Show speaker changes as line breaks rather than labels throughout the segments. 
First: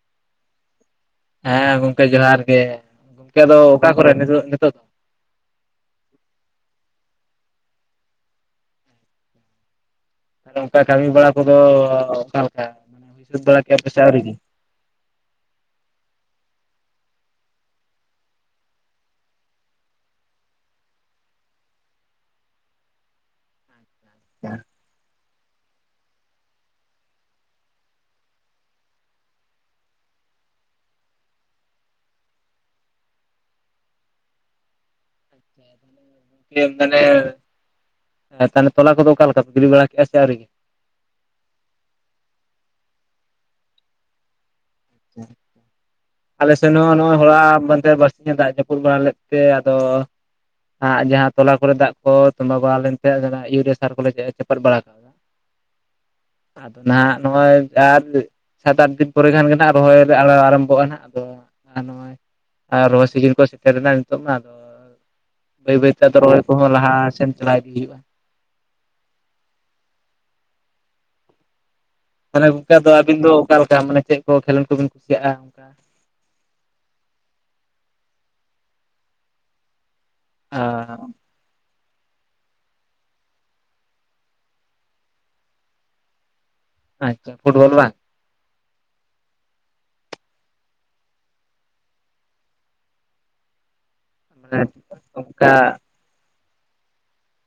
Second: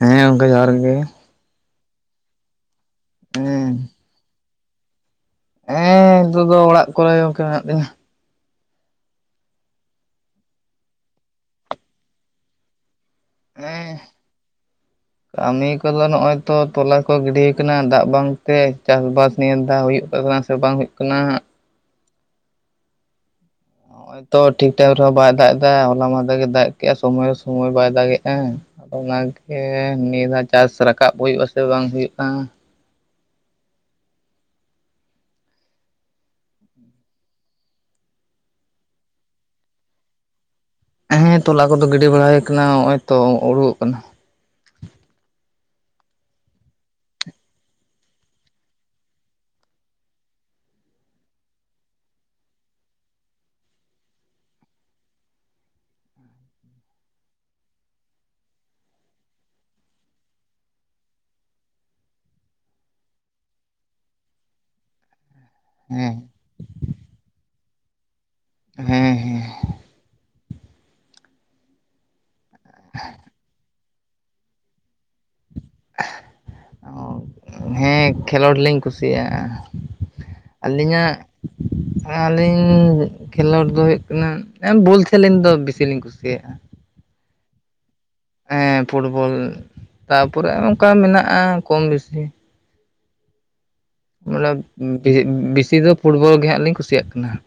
ᱦᱮᱸ ᱜᱚᱝᱠᱮ ᱡᱚᱦᱟᱨ ᱜᱮ
ᱦᱮᱸ ᱜᱚᱝᱠᱮ ᱡᱚᱦᱟᱨ ᱜᱮ, ᱜᱚᱝᱠᱮ ᱟᱫᱚ
ᱦᱮᱸ
ᱚᱠᱟ ᱠᱚᱨᱮ ᱱᱤᱛᱳᱜ-ᱱᱤᱛᱳᱜ?
ᱦᱮᱸ ᱱᱤᱛᱚᱜ ᱫᱚ ᱚᱲᱟᱜ ᱠᱚᱨᱮ ᱜᱚᱝᱠᱮ ᱢᱮᱱᱟᱜ ᱞᱤᱧᱟ᱾
ᱚᱱᱠᱟ ᱠᱟᱹᱢᱤ ᱵᱟᱲᱟ ᱠᱚᱫᱚ ᱚᱠᱟ ᱞᱮᱠᱟ? [unintelligible]
ᱦᱮᱸ
ᱯᱮᱥᱮ ᱟᱹᱣᱨᱤ ᱜᱤ᱾
ᱠᱟᱹᱢᱤ ᱠᱚᱫᱚ ᱱᱚᱜ-ᱚᱭ ᱛᱚ ᱛᱚᱞᱟ ᱠᱚ ᱜᱤᱰᱤ ᱠᱟᱱᱟ ᱫᱟᱜ ᱵᱟᱝᱛᱮ ᱪᱟᱥ-ᱵᱟᱥ ᱱᱤᱭᱮ ᱫᱷᱟᱣ ᱦᱩᱭᱩᱜ ᱠᱟᱱᱟ᱾ ᱥᱮ ᱵᱟᱝ ᱦᱩᱭᱩᱜ ᱠᱟᱱᱟ ᱦᱟᱸᱜᱼᱼ ᱱᱚᱜ-ᱚᱭ ᱛᱚ ᱴᱷᱤᱠ ᱴᱟᱭᱤᱢ ᱨᱮᱦᱚᱸ ᱵᱟᱭ ᱫᱟᱜ ᱮᱫᱟ ᱦᱚᱞᱟ ᱢᱟᱦᱫᱮᱨ ᱜᱮ ᱫᱟᱜ ᱠᱮᱜ-ᱟ ᱥᱚᱢᱚᱭ ᱦᱚᱸ ᱥᱚᱢᱚᱭ ᱵᱟᱭ ᱫᱟᱜ ᱜᱮᱜᱟ᱾ ᱚᱱᱟᱜᱮ ᱱᱤᱭᱟᱹ ᱫᱷᱟᱜ ᱪᱟᱥ ᱨᱟᱠᱟᱵ ᱦᱩᱭᱩᱜ-ᱟ ᱥᱮ ᱵᱟᱝ ᱦᱩᱭᱩᱜ-ᱟ!
[inaudible] [unintelligible] ᱢᱟᱱᱮ ᱛᱟᱦᱚᱞᱮ ᱛᱚᱞᱟ ᱠᱚᱫᱚ ᱚᱠᱟᱞᱮᱠᱟ ᱯᱮ ᱜᱤᱰᱤ ᱵᱟᱲᱟ ᱠᱮᱫᱟ ᱥᱮ ᱟᱣᱨᱤ?
ᱦᱮᱸ ᱛᱚᱞᱟ ᱠᱚᱫᱚ ᱜᱤᱰᱤ ᱵᱟᱲᱟ ᱦᱩᱭ ᱟᱠᱟᱱᱟ ᱦᱚᱦᱚᱭ ᱛᱚ ᱩᱰᱩᱠᱚᱜ ᱠᱟᱱᱟ᱾
ᱟᱪᱪᱷᱟ ᱟᱞᱮ ᱥᱮᱱ ᱦᱚᱸ ᱱᱚᱜ-ᱚᱭ ᱦᱚᱞᱟ ᱢᱟᱦᱫᱷᱮᱨ ᱵᱟᱨᱥᱤᱧ ᱮ ᱫᱟᱜ ᱡᱟᱹᱯᱩᱫ ᱵᱟᱲᱟ ᱞᱮᱫ ᱛᱮ ᱟᱫᱚᱻᱼᱼ ᱟᱜ ᱡᱟᱦᱟᱸ ᱛᱚᱞᱟ ᱠᱚᱞᱮ ᱫᱟᱜ ᱠᱚ ᱛᱚᱸᱵᱟ ᱵᱟᱞᱟ ᱞᱮᱱ ᱛᱟᱦᱮᱸᱫ ᱤᱭᱩᱨᱤᱭᱟ ᱥᱟᱨ ᱠᱚᱞᱮ ᱪᱟᱯᱟᱫ ᱵᱟᱲᱟᱼᱼ [unintelligible] ᱥᱟᱛ ᱟᱴ ᱫᱤᱱ ᱯᱚᱨᱮ ᱠᱷᱟᱱ ᱜᱮ ᱱᱷᱟᱜᱼᱼ ᱨᱚᱦᱚᱭ ᱨᱮ ᱟᱲᱟᱜ ᱟᱨᱟᱢᱵᱷᱚᱜ-ᱟ ᱱᱷᱟᱜ ᱟᱫᱚ ᱟᱨ ᱱᱚᱜ-ᱚᱭᱼᱼ ᱟᱨ ᱨᱚᱦᱚᱭ ᱥᱤᱡᱤᱱ ᱠᱚ ᱥᱮᱴᱮᱨ ᱮᱱᱟ ᱱᱤᱛᱚᱜ ᱢᱟ ᱟᱫᱚᱼᱼ ᱵᱟᱹᱭ ᱵᱟᱹᱭᱛᱮ
ᱦᱮᱸ
ᱟᱫᱚ ᱨᱚᱦᱚᱭ ᱠᱚᱦᱚᱸ ᱞᱟᱦᱟ ᱥᱮᱱ ᱪᱟᱞᱟᱣ ᱤᱫᱤ ᱦᱩᱭᱩᱜ-ᱟ᱾
ᱦᱮᱸ ᱦᱮᱸ ᱦᱮᱸ
ᱛᱟᱦᱞᱮ ᱜᱚᱝᱠᱮ ᱟᱫᱚ ᱟᱹᱵᱤᱱ ᱫᱚ ᱚᱠᱟ ᱞᱮᱠᱟ ᱢᱟᱱᱮ ᱪᱮᱫ ᱠᱚ ᱠᱷᱮᱞᱳᱰ ᱠᱚᱵᱤᱱ ᱠᱩᱥᱤᱭᱟᱜ-ᱟ?
ᱚ ᱦᱮᱸ ᱠᱷᱮᱞᱚᱸᱰ ᱞᱤᱧ ᱠᱩᱥᱤᱭᱟᱜ-ᱟ᱾ ᱟᱹᱞᱤᱧᱟᱜᱼᱼ ᱟᱹᱞᱤᱧ ᱠᱷᱮᱞᱳᱸᱰ ᱫᱚ ᱦᱩᱭᱩᱜ ᱠᱟᱱᱟ ᱵᱚᱞ ᱠᱷᱮᱞᱮᱧ ᱫᱚ ᱵᱤᱥᱤᱞᱤᱧ ᱠᱩᱥᱤᱭᱟᱜ-ᱟ᱾
ᱟᱪᱪᱷᱟ ᱯᱷᱩᱴᱵᱚᱞ ᱵᱟᱝ?
ᱦᱮᱸ ᱯᱷᱩᱴᱵᱚᱞ ᱛᱟᱯᱚᱨᱮ ᱚᱱᱠᱟ ᱢᱮᱱᱟᱜ-ᱟ ᱠᱚᱢ ᱵᱤᱥᱤ, ᱵᱚᱞᱮ
ᱢᱟᱱᱮ ᱚᱱᱠᱟ
ᱵᱮᱥᱤ ᱫᱚ ᱯᱷᱩᱴᱵᱚᱞ ᱜᱮ ᱦᱟᱸᱜ ᱞᱤᱧ ᱠᱩᱥᱤᱭᱟᱜ ᱠᱟᱱᱟ ᱦᱟᱸᱜ᱾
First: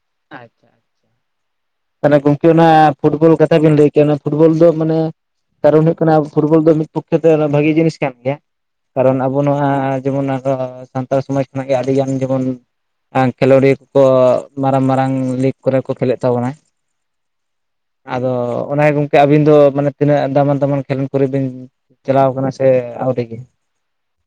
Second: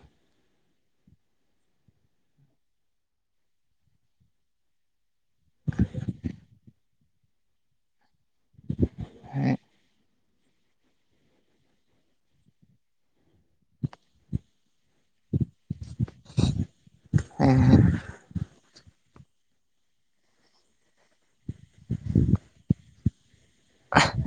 ᱛᱟᱦᱚᱞᱮ ᱜᱚᱝᱠᱮ ᱚᱱᱟ ᱯᱷᱩᱴᱵᱚᱞ ᱠᱟᱛᱷᱟ ᱵᱤᱱ ᱞᱟᱹᱭ ᱠᱮᱭᱟ, ᱚᱱᱟ ᱯᱷᱩᱴᱵᱚᱞ ᱫᱚ ᱢᱟᱱᱮᱼᱼ ᱠᱟᱨᱚᱱ ᱦᱩᱭᱩᱜ ᱠᱟᱱᱟ ᱯᱷᱩᱴᱵᱚᱞ ᱫᱚ ᱢᱤᱫ ᱯᱚᱠᱷᱮᱛᱮ ᱚᱱᱟ ᱵᱷᱟᱹᱜᱤ ᱡᱤᱱᱤᱥ ᱠᱟᱱ ᱜᱮᱭᱟ᱾ ᱠᱟᱨᱚᱱ ᱟᱵᱚ
ᱦᱮᱸ
ᱱᱚᱣᱟ ᱡᱮᱢᱚᱱ ᱟᱫᱚᱼᱼ ᱥᱟᱱᱛᱟᱲ ᱥᱚᱢᱟᱡᱽ ᱠᱷᱚᱱᱟᱜ ᱜᱮ ᱟᱹᱰᱤᱜᱟᱱ ᱡᱮᱢᱚᱱ ᱠᱷᱮᱞᱳᱰᱤᱭᱟᱹ ᱠᱚᱠᱚ ᱢᱟᱨᱟᱝ ᱢᱟᱨᱟᱝ ᱞᱤᱜᱽᱼᱼ ᱠᱚᱨᱮ ᱠᱚ ᱠᱷᱮᱞᱮᱜ ᱛᱟᱵᱚᱱᱟ,
ᱦᱮᱸ
ᱟᱫᱚ ᱚᱱᱟ ᱜᱚᱝᱠᱮ ᱟᱹᱵᱤᱱ ᱫᱚ ᱢᱟᱱᱮ ᱛᱤᱱᱟᱹᱜ ᱫᱟᱢᱟᱱ ᱫᱟᱢᱟᱱ ᱠᱷᱮᱞᱳᱱ ᱠᱚᱨᱮ ᱵᱤᱱ ᱪᱟᱞᱟᱣ ᱠᱟᱱᱟ ᱥᱮ ᱟᱹᱣᱨᱤ ᱜᱮ?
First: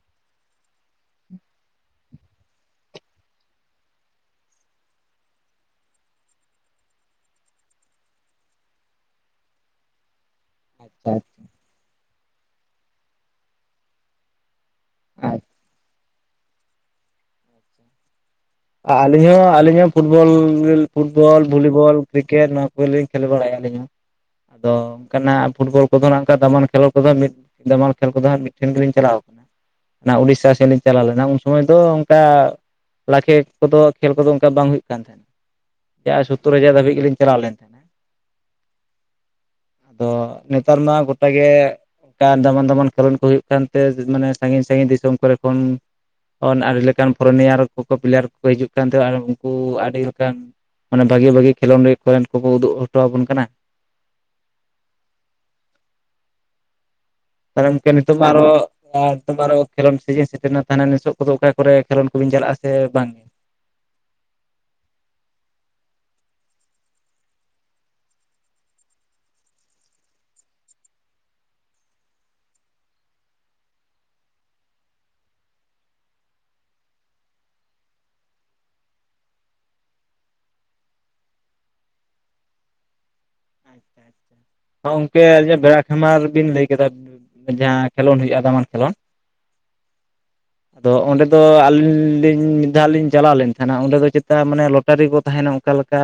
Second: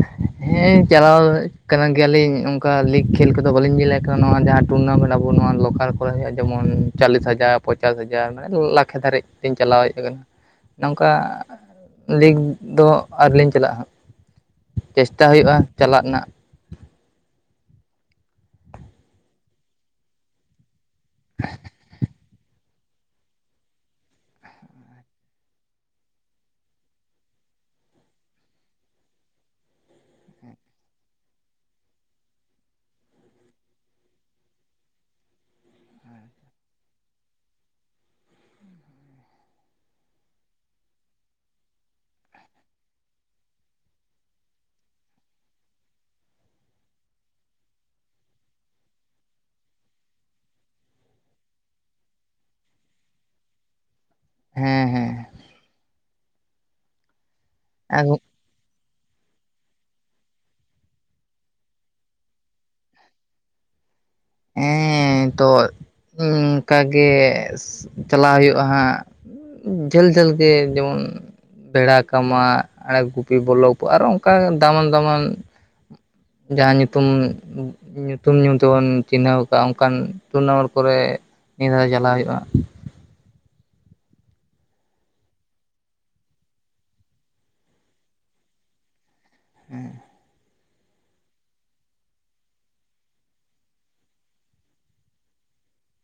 [inaudible] ᱦᱮᱸ ᱪᱟᱞᱟᱣ ᱠᱟᱱᱟ ᱜᱮᱭᱟᱞᱤᱧ ᱚᱱᱠᱟ ᱞᱤᱜᱽ ᱠᱷᱮᱞ ᱠᱚᱫᱚ ᱵᱟᱹᱞᱤᱧ ᱧᱮᱞᱮᱫ ᱠᱟᱱᱟ ᱱᱚᱣᱟ ᱡᱟᱦᱟᱸᱼᱼ ᱴᱩᱨᱱᱟᱢᱮᱱᱴ ᱟᱵᱚ ᱱᱚᱣᱟ ᱞᱳᱠᱟᱞ ᱠᱚᱨᱮ ᱦᱩᱭᱩᱜ-ᱟ ᱡᱮᱢᱚᱱ ᱪᱚᱞᱞᱤᱥ ᱦᱟᱡᱟᱨ ᱯᱚᱪᱟᱥ ᱦᱟᱡᱟᱨ ᱢᱟᱱᱮ ᱢᱤᱫ ᱞᱟᱠᱮ ᱫᱷᱟᱨᱤᱡ ᱤᱧ ᱪᱟᱞᱟᱣ ᱦᱮᱸᱡ ᱟᱠᱟᱱᱟ᱾
[inaudible]
ᱱᱚᱝᱠᱟ ᱞᱤᱜᱽ ᱫᱚ ᱟᱹᱣᱨᱤᱞᱤᱧ ᱪᱟᱞᱟᱜ-ᱟ ᱦᱟᱸᱜ᱾ ᱪᱮᱥᱴᱟ
ᱟᱪᱪᱷᱟ
ᱦᱩᱭᱩᱜ-ᱟ ᱪᱟᱞᱟᱜ ᱨᱮᱱᱟᱜ᱾
ᱟᱹᱞᱤᱧ ᱦᱚᱸ ᱟᱹᱞᱤᱧ ᱦᱚᱸ ᱯᱷᱩᱴᱵᱚᱞ ᱯᱷᱩᱴᱵᱚᱞ, ᱵᱷᱚᱞᱤᱵᱚᱞ, ᱠᱨᱤᱠᱮᱴ ᱱᱚᱣᱟ ᱠᱚᱜᱮᱞᱤᱧ ᱠᱷᱮᱞ ᱵᱟᱲᱟᱭᱟ ᱟᱹᱞᱤᱧ ᱦᱚᱸ᱾ ᱫᱚ ᱚᱱᱠᱟᱱᱟᱜ ᱯᱷᱩᱴᱵᱚᱞ ᱠᱚᱫᱚ ᱱᱟᱜ ᱚᱱᱠᱟ ᱫᱟᱢᱟᱱ ᱠᱷᱮᱞᱳᱸᱰ ᱠᱚᱫᱚ ᱢᱤᱫᱼᱼ ᱫᱟᱢᱟᱞ ᱠᱷᱮᱞ ᱠᱚᱫᱚ ᱦᱟᱸ ᱢᱤᱫᱷᱮᱱ ᱜᱮᱞᱤᱧ ᱪᱟᱞᱟᱣ ᱠᱟᱱᱟ᱾ ᱚᱱᱟ ᱩᱰᱤᱥᱥᱟ ᱥᱮᱫ ᱞᱤᱧ ᱪᱟᱞᱟᱣ ᱞᱮᱱᱟ ᱩᱱ ᱥᱚᱢᱚᱭ ᱫᱚ ᱚᱱᱠᱟ ᱞᱟᱠᱷᱮᱼᱼ ᱠᱚᱫᱚ ᱠᱷᱮᱞ ᱠᱚᱫᱚ ᱚᱱᱠᱟ ᱵᱟᱝ ᱦᱩᱭᱩᱜ ᱠᱟᱱ ᱛᱟᱦᱮᱱᱟ᱾ ᱡᱟᱸᱦᱟ ᱥᱳᱛᱳᱨ ᱦᱟᱡᱟᱨ ᱫᱷᱟᱹᱵᱤᱡ ᱜᱮᱞᱤᱧ ᱪᱟᱞᱟᱣ ᱞᱮᱱ ᱛᱚ ᱱᱮᱛᱟᱨ ᱢᱟ ᱜᱚᱴᱟ ᱜᱮ ᱟᱨ ᱫᱟᱢᱟᱱ ᱫᱟᱢᱟᱱ ᱠᱷᱮᱞᱳᱱᱰ ᱠᱚ ᱦᱩᱭᱩᱜ ᱛᱮ ᱢᱟᱱᱮ ᱥᱟᱺᱜᱤᱧ ᱥᱟᱺᱜᱤᱧ ᱫᱤᱥᱚᱢ ᱠᱚᱨᱮ ᱠᱷᱚᱱ ᱟᱹᱰᱤ ᱞᱮᱠᱟᱱ ᱯᱷᱚᱨᱚᱱᱤᱭᱟᱨ ᱠᱚ ᱠᱚ ᱯᱞᱮᱭᱟᱨ ᱠᱚ ᱠᱚ ᱦᱤᱡᱩᱜ ᱠᱟᱱ ᱛᱟᱦᱮᱸᱼᱟ ᱩᱱᱠᱩ ᱟᱹᱰᱤ ᱞᱮᱠᱟᱱ ᱢᱟᱱᱮ ᱵᱷᱟᱜᱤ ᱵᱷᱟᱜᱤ ᱠᱷᱮᱞᱳᱰ ᱠᱚᱨᱮᱱ ᱠᱚ ᱩᱫᱩᱜ ᱦᱚᱴᱚ ᱟᱵᱚᱱ ᱠᱟᱱᱟ᱾
ᱦᱮᱸ ᱦᱮᱸ
ᱟᱫᱚ ᱜᱚᱢᱠᱮ
ᱟᱨ
ᱱᱤᱛᱚᱜ ᱫᱚ ᱟᱨᱦᱚ ᱟᱨ [unintelligible] ᱠᱷᱮᱞᱳᱱ ᱥᱤᱡᱤᱱ ᱥᱮᱴᱮᱨᱱᱟ, ᱛᱟᱦᱮᱱᱟ ᱱᱤᱛᱳ ᱠᱚᱫᱚ ᱚᱠᱟ ᱠᱚᱨᱮ ᱠᱷᱮᱞᱳᱱ ᱠᱚᱵᱤᱱ ᱪᱟᱞᱟᱜᱼᱟ ᱥᱮ ᱵᱟᱝ ᱵᱟᱝ?
ᱦᱮᱸ ᱛᱚᱜ ᱤᱱᱠᱟᱜ ᱜᱮ ᱪᱟᱞᱟᱣ ᱦᱩᱭᱩᱜᱼᱟ ᱦᱟᱸᱜ ᱡᱷᱟᱹᱞ ᱡᱷᱟᱹᱞ ᱜᱮ ᱡᱮᱢᱚᱱ ᱵᱮᱲᱟ ᱠᱟᱢᱟ ᱟᱨ ᱜᱩᱯᱤ ᱵᱚᱞᱞᱚᱵ ᱟᱨᱚ ᱚᱱᱠᱟ ᱫᱟᱢᱟᱱ ᱫᱟᱢᱟᱱ ᱡᱟᱸᱦᱟᱸ ᱧᱩᱛᱩᱢ ᱧᱩᱛᱩᱢ ᱧᱩ ᱛᱮᱵᱚᱱ ᱪᱤᱱᱦᱟᱹᱣ ᱟᱠᱟᱫ ᱚᱱᱠᱟᱱ ᱴᱩᱨᱱᱟᱢᱴ ᱠᱚᱨᱮ ᱱᱤᱭᱟᱹ ᱫᱷᱟᱣ ᱪᱟᱞᱟᱣ ᱦᱩᱭᱩᱜᱼᱟ᱾
ᱦᱚᱸ ᱜᱚᱝᱠᱮ ᱟᱹᱞᱤᱟᱜ ᱵᱮᱲᱟ ᱠᱷᱟᱢᱟᱨ ᱵᱤᱱ ᱞᱟᱹᱭ ᱠᱮᱫᱟ᱾ ᱡᱟᱦᱟᱸ ᱠᱷᱮᱞᱳᱰ ᱦᱩᱭᱩᱜᱼᱟ ᱫᱟᱢᱟᱱ ᱠᱷᱮᱞᱳᱰ
[inaudible]
[inaudible] ᱟᱫᱚ ᱚᱸᱰᱮ ᱫᱚ ᱟᱹᱞᱤᱧ ᱞᱤᱧ ᱢᱤᱫ ᱫᱷᱟᱣ ᱞᱤᱧ ᱪᱟᱞᱟᱣ ᱞᱮᱱ ᱛᱟᱦᱮᱱᱟ ᱚᱸᱰᱮ ᱫᱚ ᱪᱮᱛᱟ ᱢᱟᱱᱮ ᱞᱚᱴᱟᱨᱤ ᱠᱚ ᱛᱟᱦᱮᱱᱟ᱾ ᱚᱠᱟ ᱞᱮᱠᱟ